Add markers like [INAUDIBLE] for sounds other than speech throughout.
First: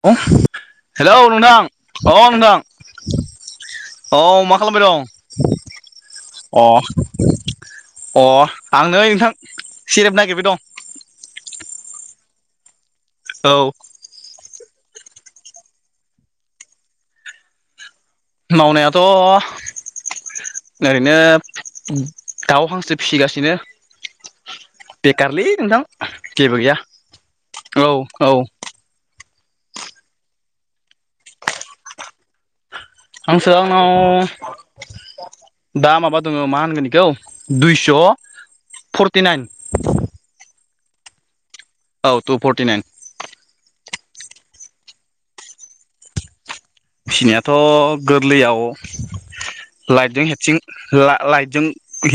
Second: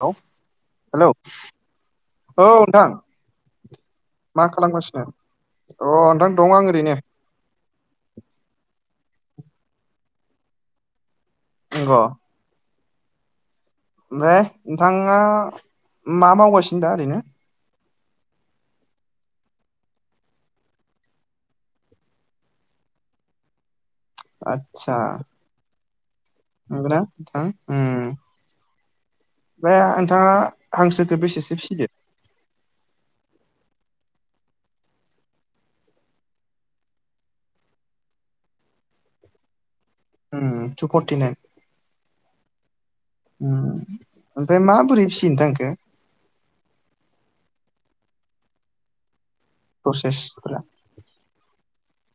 औ hello hello नोंथां औ नोंथां। अ मा खालामबाय दं? अ नोंथां दं आं अ ओरैनो अ आं नै नोंथां सेरेप नागिरबाय दं। नंगौ। औ। ओमफ्राय नोंथाङा मा मावगासिनो दा ओरैनो। मावनायाथ' ओरैनो दाउ हांसो फिसिगासिनो। आतसा लै नोंथां जेबो गैया नंगौ ना नोंथां औ उम औ बे नोंथाङा हांसोखौ बेसेसो फिसिदो। हांसोया आंनाव दा माबा दङ मा होनगोन बेखौ दुइस' फर्टिनाइन। ओम टु फर्टि नाइन औ टु फरटि नाइन ओमफ्राय माबोरै फिसियो नोंथां इखो। फिनायाथ' गोरलैयाव लाइटजों हेबसिं प्रसेसफोरा ला लाइटजों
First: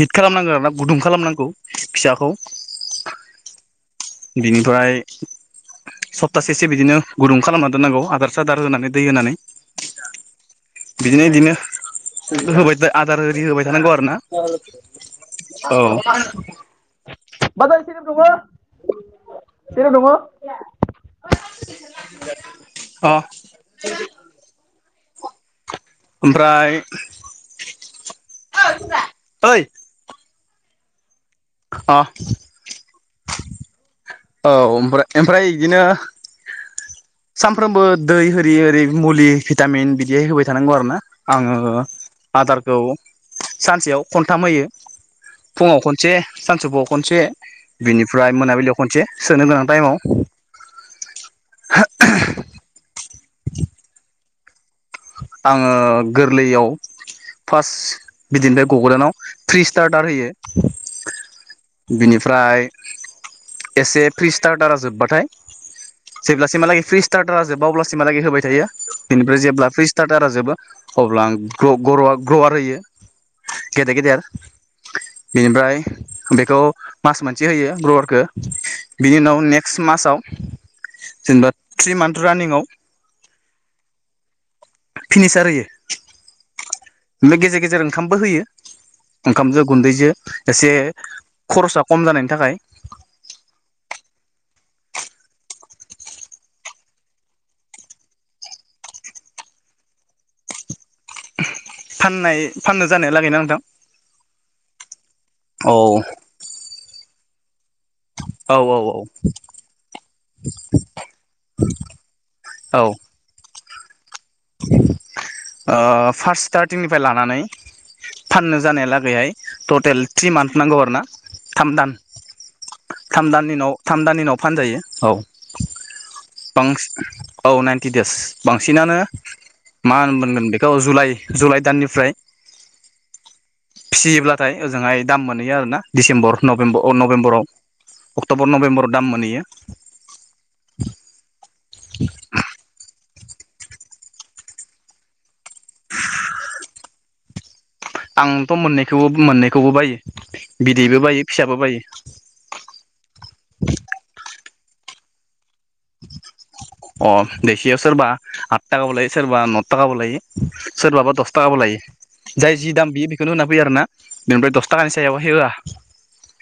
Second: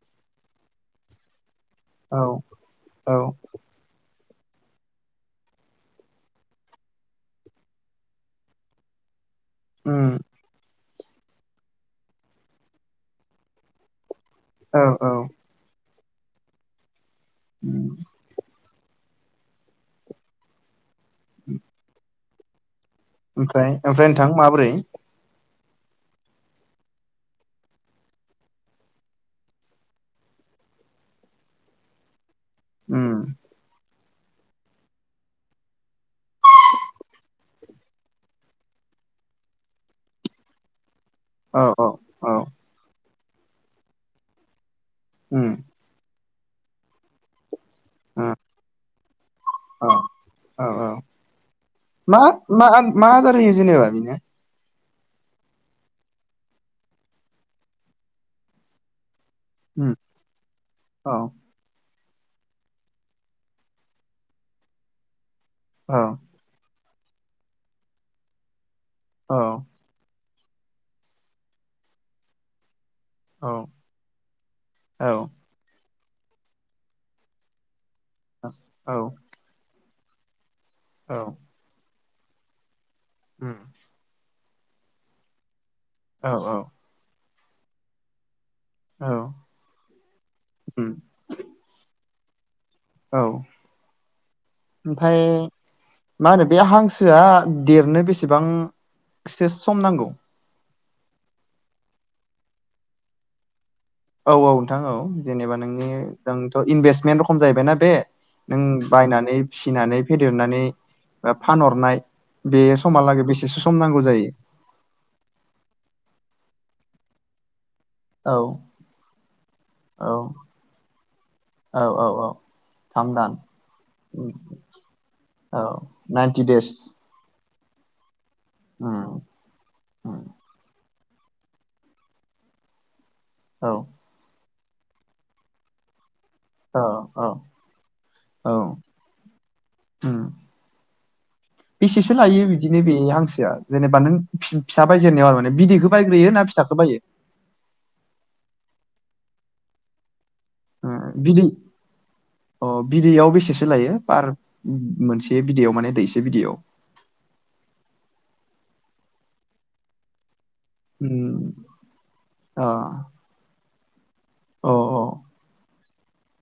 हिट खालामनांगौ आरोना गुदुं खालामनांगौ। औ फिसाखौ औ। बिनिफ्राय सप्तासेसो बिदिनो गुदुं खालामना दोननांगौ आदार सादार होनानै दै होनानै। ओ। बिदिनो बिदिनो होबाय आदार आररि होबाय थानांगौ आरो ना। औ औ उम औ [UNINTELLIGIBLE] [UNINTELLIGIBLE] [INAUDIBLE] ओ। ओमफ्राय ओमफ्राय नोंथां माबोरै? ओमफ्राय ओइ अ उम ओम ओमफ्राय बिदिनो सानफ्रोमबो दै होरि ओरै मुलि भिटामिन बिदि होबाय थानांगौ आरोना। औ आङो औ औ आदारखौ सानसेयाव खनथाम होयो। उम फुङाव खनसे सानसौफुआव खनसे ओ बिनिफ्राय मोनाबिलियाव खनसे सोनो गोनां औ टाइमाव, औ औ मा मा मा आदारहोयो जेनेबा बेनो? आङो गोरलैयाव फार्स्ट बिदिनिफ्राय गगदानाव फ्रि उम स्टार्टार होयो। औ, बिनिफ्राय एसे फ्रि स्टार्टारा जोब्बाथाय, औ, जेब्लासिमहालागै फ्रि स्टारा जोबा अब्लासिमहालागै होबाय थायो औ बेनिफ्राय जेब्ला फ्रि स्टार्टारा जोबो अब्ला आं ग्र-ग्रवार होयो। औ गेदेर गेदेर आरो औ बेनिफ्राय बेखौ मास मोनसे होयो ग्रवारखौ। बिनि औ उनाव नेक्स्ट मासाव जेनेबा थ्रि मान्थ रानिंआव हम। फिनिसार होयो। औ औ। बे गेजेर गेजेर ओंखामबो होयो औ ओंखामजों गुन्दैजों एसे उम खरसा खम जानायनि थाखाय। औ ओमफ्राय मा होनो बे हांसोआ देरनो बेसेबांसो सम नांगौ। फाननाय फाननो जानाया लागैना नोंथां? औ औ नोंथां औ जेनेबा औ नोंनि नोंथ' इनभेस्टमेन्ट रखम जाहैबायना बे। औ नों औ औ बायनानै फिसिनानै फेदेरनानै फानहरनाय बे औ समहालागै बेसेसो सम नांगौ जायो? फार्स्ट स्टार्टिंनिफ्राय लानानै औ फाननो जानायलागैहाय टटेल औ थ्रि मान्थ नांगौ आरोना, थाम औ दान। औ औ थाम दाननिनाव थाम दाननि उम उनाव फानजायो औ। औ, नाइनटि देस बांसि औ नाइन्टि देस, बांसिनानो उम मा होन उम मोनगोन बेखौ जुलाइ जुलाइ दाननिफ्राय औ, फिसियोब्लाथाय ओजोंहाय दाम मोनहैयो आरोना। दिडिसेम्बर औ नभेमबर औ नभेम्बराव औ अक्ट'बर नभेम्बराव दाम मोनहैयो। बेसेसो लायो बिदिनो बे हांसोआ जेनेबा नों फिसा बायजेरनायाव आरो माने बिदैखौ बायग्रोयो ना फिसाखौ बायो आंथ' मोननैखौबो मोननैखौबो बायो ओ बिदैबो बायो बिदै फिसाबो बायो अ बिदैयाव बेसेसो लायो पार मोनसे बिदैयाव माने दैसे बिदैयाव अ देखियाव सोरबा आत थाखाबो लायो सोरबा न' थाखाबो लायो सोरबाबा दस उम थाखाबो लायो जाय अ जि दाम बियो बेखौनो होनना फैयो आरोना बेनिफ्राय दस थाखानि सायावाबबो होआ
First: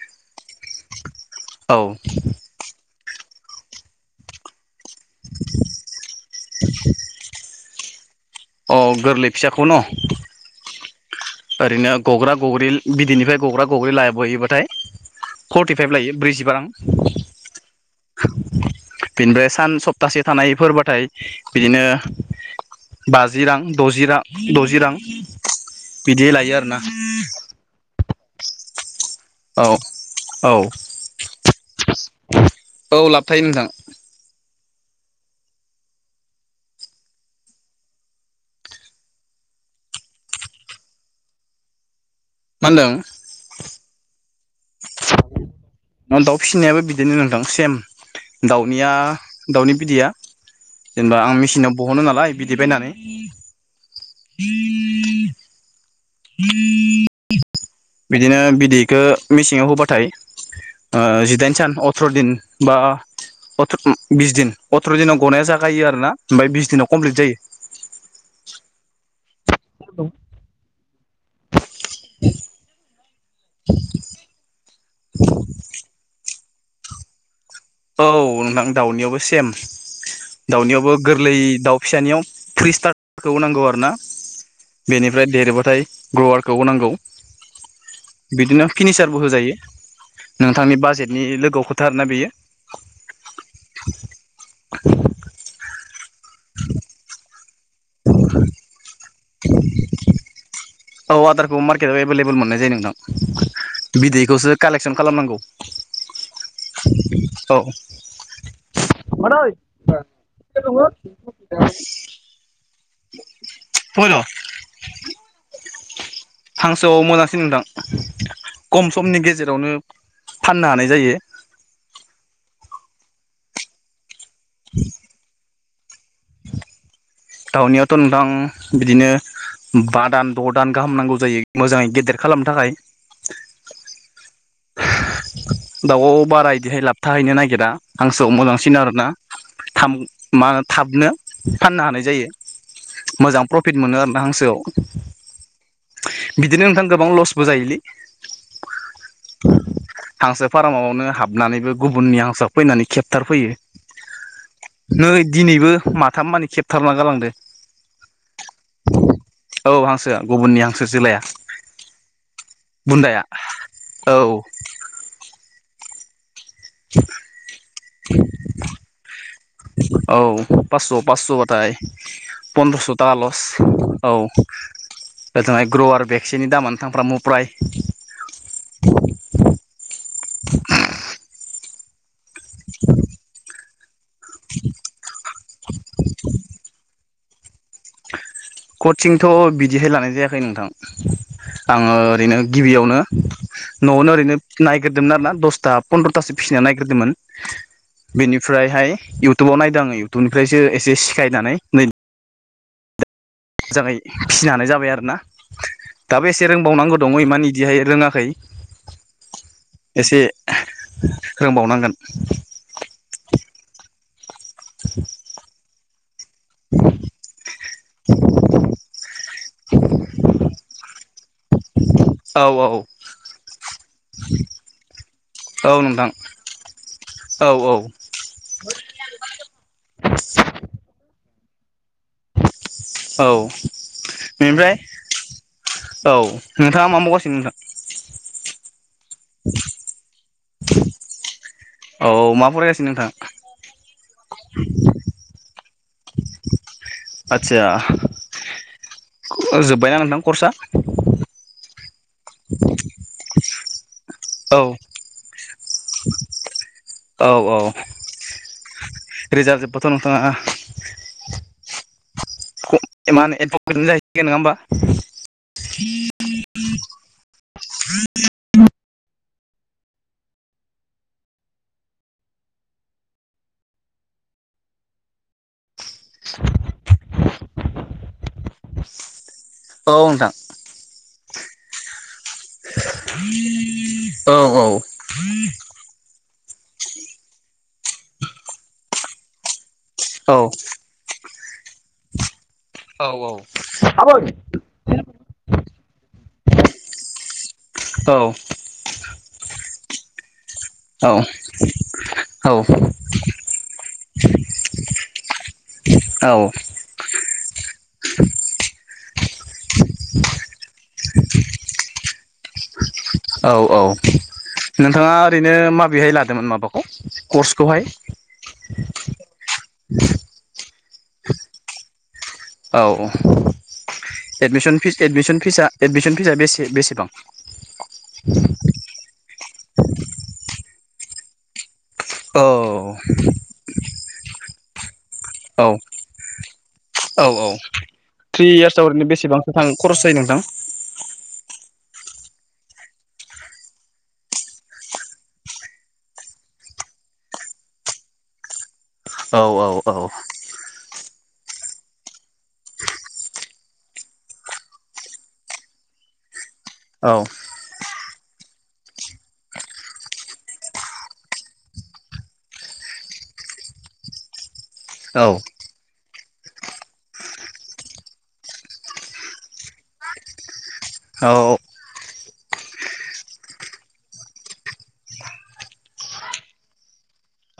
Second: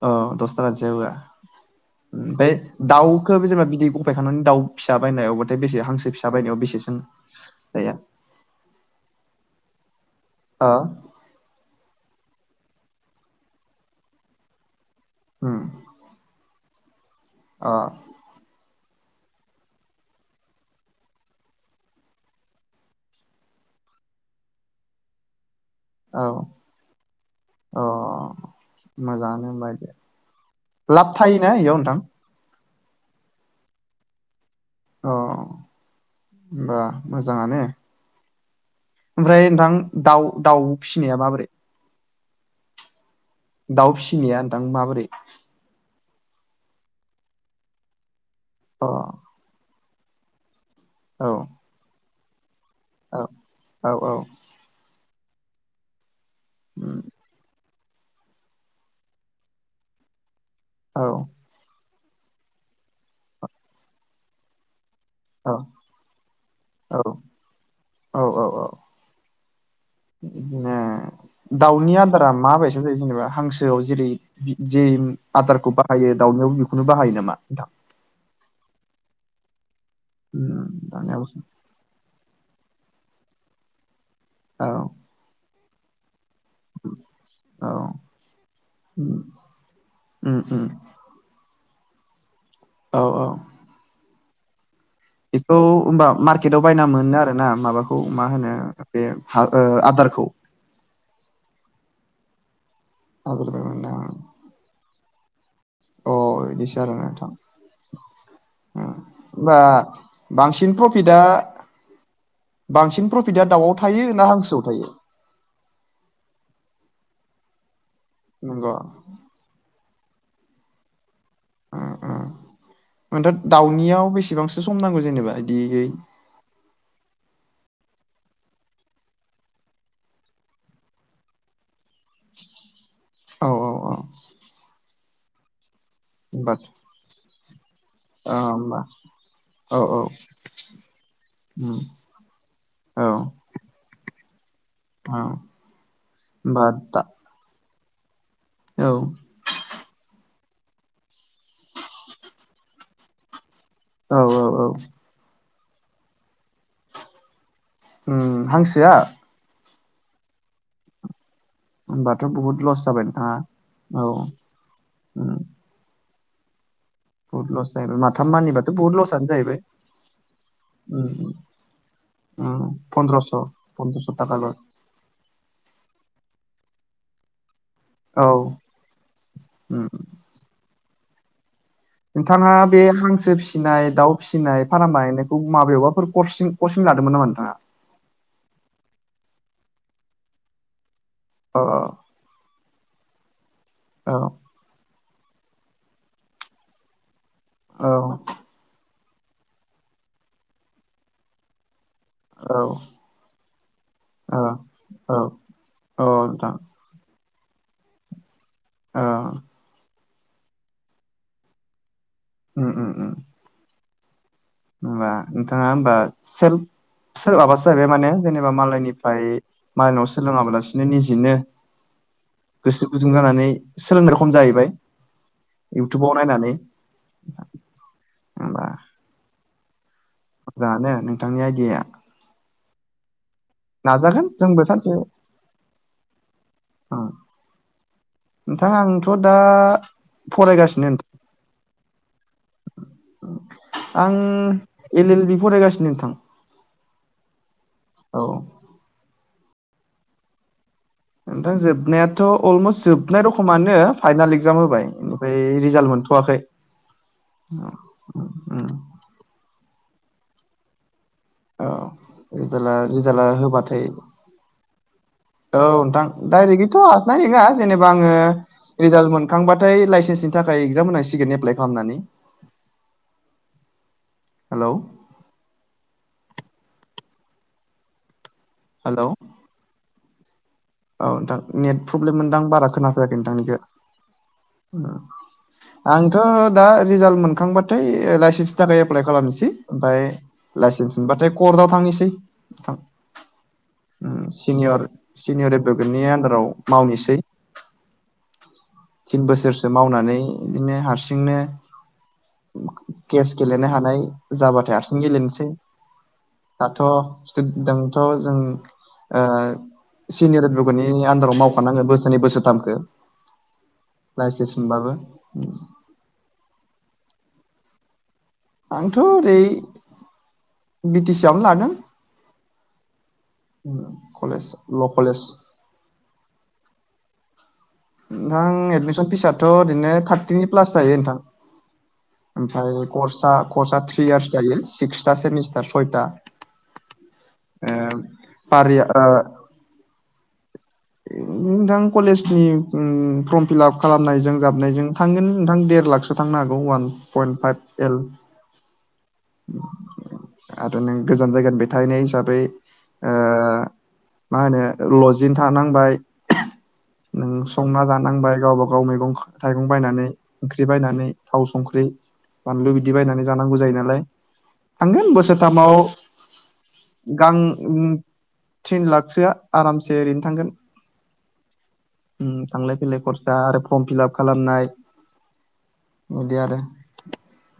अ दस थाखानि सायाव होआ औ ओमफ्राय दाउखो जेनेबा बिदै गफायखांनानै दाउ फिसा बायनायाव बाथाय बेसे हांसो फिसा बायनायाव बेसेथो गैया अ गोरलै फिसाखौ न' आ ओरैनो गग्रा गग्रि बिदैनिफ्राय गग्रा गग्रि लायबोयोबाथाय उम फर्टिफाइभ लायो ब्रैजिबा रां आ बिनिफ्राय सान सप्तासे थानायफोरबाथाय बिदिनो बाजि रां दजि रां द'जि रां औ बिदि लायो आरोना अ मोजाङानो औ बदि औ लाब थायोना बेयाव नोंथां औ लाबथायायो नोंथां अ होनबा मोजाङानो ओमफ्राय नोंथां दा दाउ फिसिनाया माबोरै मा होनदों दाउ फिसिनाया नथां माबोरै दाउ फिसिनायाबो बिदिनो नोंथां सेम अ दाउनिया दाउनि बिदैया जेनेबा औ आं मेसििनाव बहनो नालाय बिदिै बायनानै औ औ औ [INAUDIBLE] उम बिदिनो बिदैखौ मेसेङाव होबाथाय औ जिदाइन सान अथ्र' दिन बा बिस दिन अथ्र' दिनाव गनाया औ जाखायो आरोना ओमफ्राय बिस दिनाव औ कमप्लिट जायो औ औ औ बिदिनो दाउनि आदारा माबायदि जायो जेनेबा हांसो गोसोआव जेरै जे आदारखौ बाहायो दाउनायाव बेखौनो बाहायो नामा नोंथां औ नोंथां दाउनियावबो सेम उम दाउनियावबो दानियाबो गोरलै दाउ फिसानियाव थ्रि स्टारारखौ नांगौ आरो ना आरो बेनिफ्राय देरबथाय ग्रवारखौांगौ औ बिदिनो फिनिसारबो होजायो उम उम नोंथांनि बाजेट नि लोगोआव खोथा आर ना बेयो औ औ [INAUDIBLE] बेखौ होनोमबा मार्केटाव बायना मोनो आरो ना माबाखौ मा होनो बे आदारखौ औ आदारखौ मार्केटाव एभेलेबल मोननाय जायो नोंथां बिदैखौसो कालेकसन खालामनांगौ अ बिदिसो आरो नथां औ होमबा बांसिन प्रफिटआ बांसिन प्रफिटआ दाउआव थायो फैर' ना हांसोआव थायो हांसोआव मोनसिै नोंदां नंगौ खम समनि गेजेराव गेजेरावनो फाननो हानाय जायो नथा दाउनियाव बेसेबांसो सम नांगौ जेनेबा बिदियै दाउनियाथ' नोंथां बिदिनो बा दान द' दान गाहाम नांगौ जायो मोजाङै गेदेर खालामनो थाखाय औ औ औ दाउआव बारा होमबा बिदिहाय लाब थाहैनो नागिरा हांसोआव औ मोजांसिन होमबा आरोना थ औ औ मा होनो थाबनो उम फाननो हानाय जायो औ मोजां प्रफिट मोनो आरोना हांसोआव औ होमबा बिदिनो नोंथां दा गोबां लसबो जायोलै औ हांसो फार्मआवनो हाबनानैबो गुबुननि हांसोआव फैनानै खेबथारफैयो औ औ औ नै दिनैबो माथाम मानि खेबथारना गालांदों उम हांसोआ औ हांसोआ गुबुननि हांसो जोलाया होमबाथ' बुहुद लस जाबाय बुन्दाया नोंथाङा औ बुहुत लस जाहैबाय माथाम मानिबाथ' बुहुद लसआ जाहैबाय औ पास्स' उम पास्स' बाथाय उम पन्द्रस' थाखा लस पन्द्रस' औ थाखा लस ओजोंहाय ग्रवार बेेक्सिनि दामानो थांफ्रामो फ्राय औ नोंथाङा बे हांसो फिसिनाय दाउ फिसिनाय फार्म बाहायनायखौ माबेबाफोर कचिं लादों मोन नामा नोंथांङा कचिंथ' बिदिहाय लानाय जायाखै नोंथां औ आङो ओरैनो गिबियावनो न'आवनो औ ओरैनो नायग्रोदोंमोन आरो ना दसथा फन्द्रथासो फिसिनो नायग्रोदोंमोन औ बेनि फ्रायहाय इउटुबाव नायदों आङो इउटुबनिफ्रायसो एसे सिखायनानै नै औ मोजाङै फिसिनो हानाय जाबाय औ आरोना औ दाबो एसे नोंथां रोंबावनांगौ दङमानि बिदिहाय रोङाखै अ' एसे रोंबावनांगोन उम उम उम होमबा नोंथाङा होमबा सोरहाबा सोरहाबासो जाहैबाय माने जेनेबा मालायनिफ्राय मालायनाव सोलोङाबालासि नों निजिनो औ औ गोसो गुदुं जानानै सोलोंनाय खम जाहैबाय औ नोंथां इउटुबाव नायनानै औ औ बा मोजाङानो नोंथांनि आयदियाया औ नाजागोन जोंबो बेनिफ्राय सानसे औ नोंथाङा मा मावगासिनो नोंथां नोंथां आंथ' दा फरायगासिनो नोंथां औ मा फरायगासिनो नोंथां आं एल एल बि फरायगासिनो नोंथां आतसा औ जोब्बायना नोंथां कर्सआ नोंथां जोबनायाथ' अलमस्ट जोबनाय रोखोमानो फाइनाल औ एक्जाम होबाय ओमफ्राय रिजाल्ट मोनथ'वाखै औ औ उम रिजाल्ट जोब्बाथ' नोंथाङा औ रि मा रिजाल्टआ होनो एम्फौ होबाथाय बेनो जाहैसिगोन नङा होमबा? औ नोंथां डाइरेक्टलिथ' हबनाय नङा जेनेबा आङो रिजाल्ट मोनखांबाथाय लाइसेन्सनि थाखाय एगजाम होनांसिगोन एप्लाइ खालामनानै हेल हेल औ नोंथां औ नोंथां नेट प्रब्लेम मोनदां बारा खोनाफैआखै औ औ नोंथांनिखौ आंथ दा रिजाल्ट मोनखांबाथाय इ लाइसेन्सनि थाखाय एप्लााय खालामनोसै ओमफ्राय औ मोनबाथाय कर्टआव थांनोसै थां ओम आबै सिनियर रेबकेटनि आन्दाराव मावनोसै औ थिन बोसोरसो मावनानै बिदिनो हारसिंनो केस गेलेनो हानाय जाबाथाय हारसिं गेलेनोसै औ जोंथ जों ओ सिनियर लोगोनि नि आन्दाराव मावफानांगोन बोसोरनै बोसोरथामसो औ औ नोंथाङा ओरैनो माबेहाय लादों मोन माबाखौ कर्सखौहाय आंथ ओरै बिटि सि आवनो लादों औऔ कलेज एडमिसन ल' फिस कलेज एडमिसन फिसा एडमिसन फिसा बेसे बेसे बेसेबां नोंथां एडमिसन फिसाथ ओरैनो थार्टिनि प्लास जायो नोंथां। औ ओमफ्राय कर्सआ कर्सआ थ्रि इयार्स जायोल सिक्सथा सेमिस औ औ औ थ्रि पारि इयार्सआव ओरैनो बेसेबां बेसां खरस जायो नोंथां? उम नोंथां कलेजनि ओ फ्रम फिल आप खालामनायजों जाबनायजों थांगोन नोंथां देर लाखसो थांनो हागौ अवान पइन्ट फाइभ एल औ औ औ आरो नों गोजान जायगानिफाय थाहैनाय हिसाबै ओ मा होनो लजिं थानांबाय औ नों संना जानांबाय गावबा गाव मैगं-थाइगं बायनानै ओंख्रि बायनानै थाव, संख्रि, बानलु बिदि बायनानै जानांगौ जायो नालाय थांगोन औ बोसोरथामाव गां उम थिन लाखसोआ आरामसे ओरैनो थांगोन। औ उम थांलाय-फैलाय खरसा आरो फ्रम फिल आप खालामनाय बिदि आरो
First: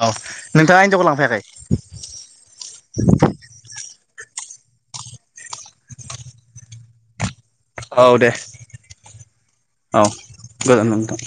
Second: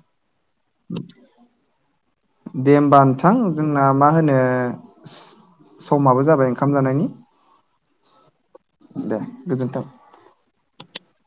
औ नोंथाङा हिनजावखौ लांफैयाखै? दे हबा नोंथां जोंना मा होनो समाबो जाबाय ओंखाम जानायनि औ दे दे गोजोन्थों औ गोजोनथों नोंथां।